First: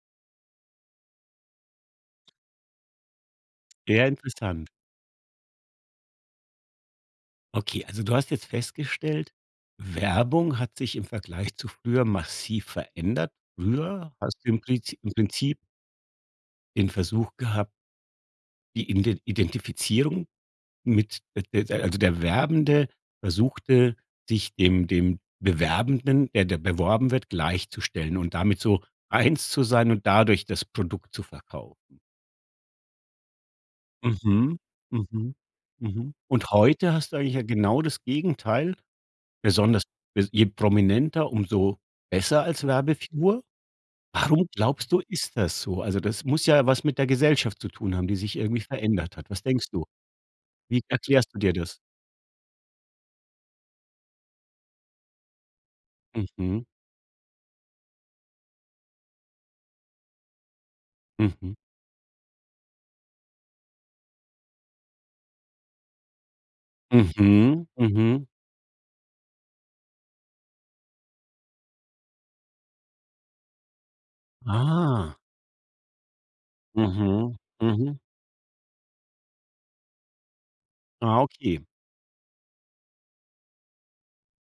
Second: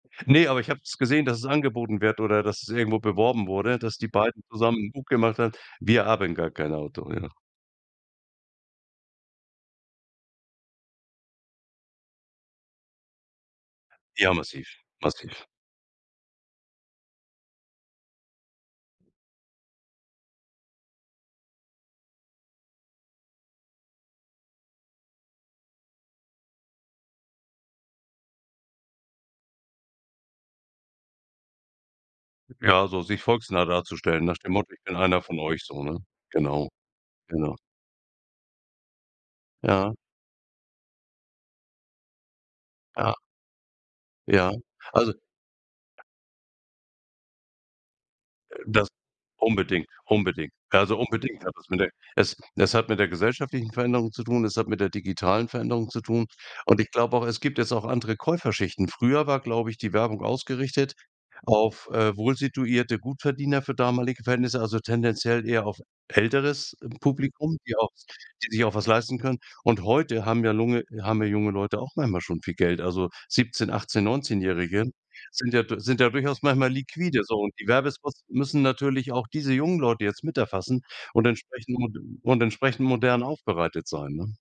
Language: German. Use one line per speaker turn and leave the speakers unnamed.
Ne, aber ich habe es gesehen, dass es angeboten wird oder dass es irgendwo beworben wurde, dass die
Sehr
beiden
interessant.
zusammen 'n Buch gemacht hat „Wir haben gar kein Auto”, ja.
Okay, also du hast jetzt festgestellt, Werbung hat sich im Vergleich zu früher massiv verändert. Früher
Ja,
hast du im
massiv,
Prizi im
massiv.
Prinzip den Versuch gehabt die Iden die Identifizierung mit, äh, de de also, der Werbende versuchte, sich dem dem Bewerbenden, der da beworben wird, gleichzustellen und damit so eins zu sein und dadurch das Produkt zu verkaufen.
Ja, so sich volksnah darzustellen, nach dem
Mhm.
Motto: „Ich bin einer
Mhm.
von euch" so, ne?
Mhm. Und
Genau,
heute hast du eigentlich ja
genau.
genau das Gegenteil. Besonders
Ja.
bes je prominenter, umso besser als
Ja.
Werbefigur. Warum
Ja.
glaubst du,
Also
ist das so? Also, das muss ja was mit der Gesellschaft zu tun haben, die sich
Äh,
irgendwie
das
verändert hat. Was denkst du?
unbedingt, unbedingt.
Wie
Also,
erklärst du
unbedingt hat
dir
das
das?
mit der es es hat mit der gesellschaftlichen Veränderung zu tun, es hat mit der digitalen Veränderung zu tun,
Mhm.
und ich glaube auch, es gibt jetzt auch andere Käuferschichten. Früher war, glaube ich, die Werbung ausgerichtet
Mhm.
auf, äh, wohlsituierte Gutverdiener für damalige Verhältnisse, also tendenziell eher auf älteres, äh, Publikum,
Mhm.
die auch
Mhm.
die sich auch was leisten können. Und heute haben ja lunge haben ja junge Leute auch manchmal schon viel Geld. Also, Siebzehn, Achtzehn, Neunzehnjährige
Ah.
sind ja du sind da durchaus manchmal liquide, so.
Mhm.
Und die
Mhm.
Werbespots müssen natürlich auch diese jungen Leute jetzt mit erfassen
Ah,
und
okay.
entsprechend und entsprechend modern aufbereitet sein, ne?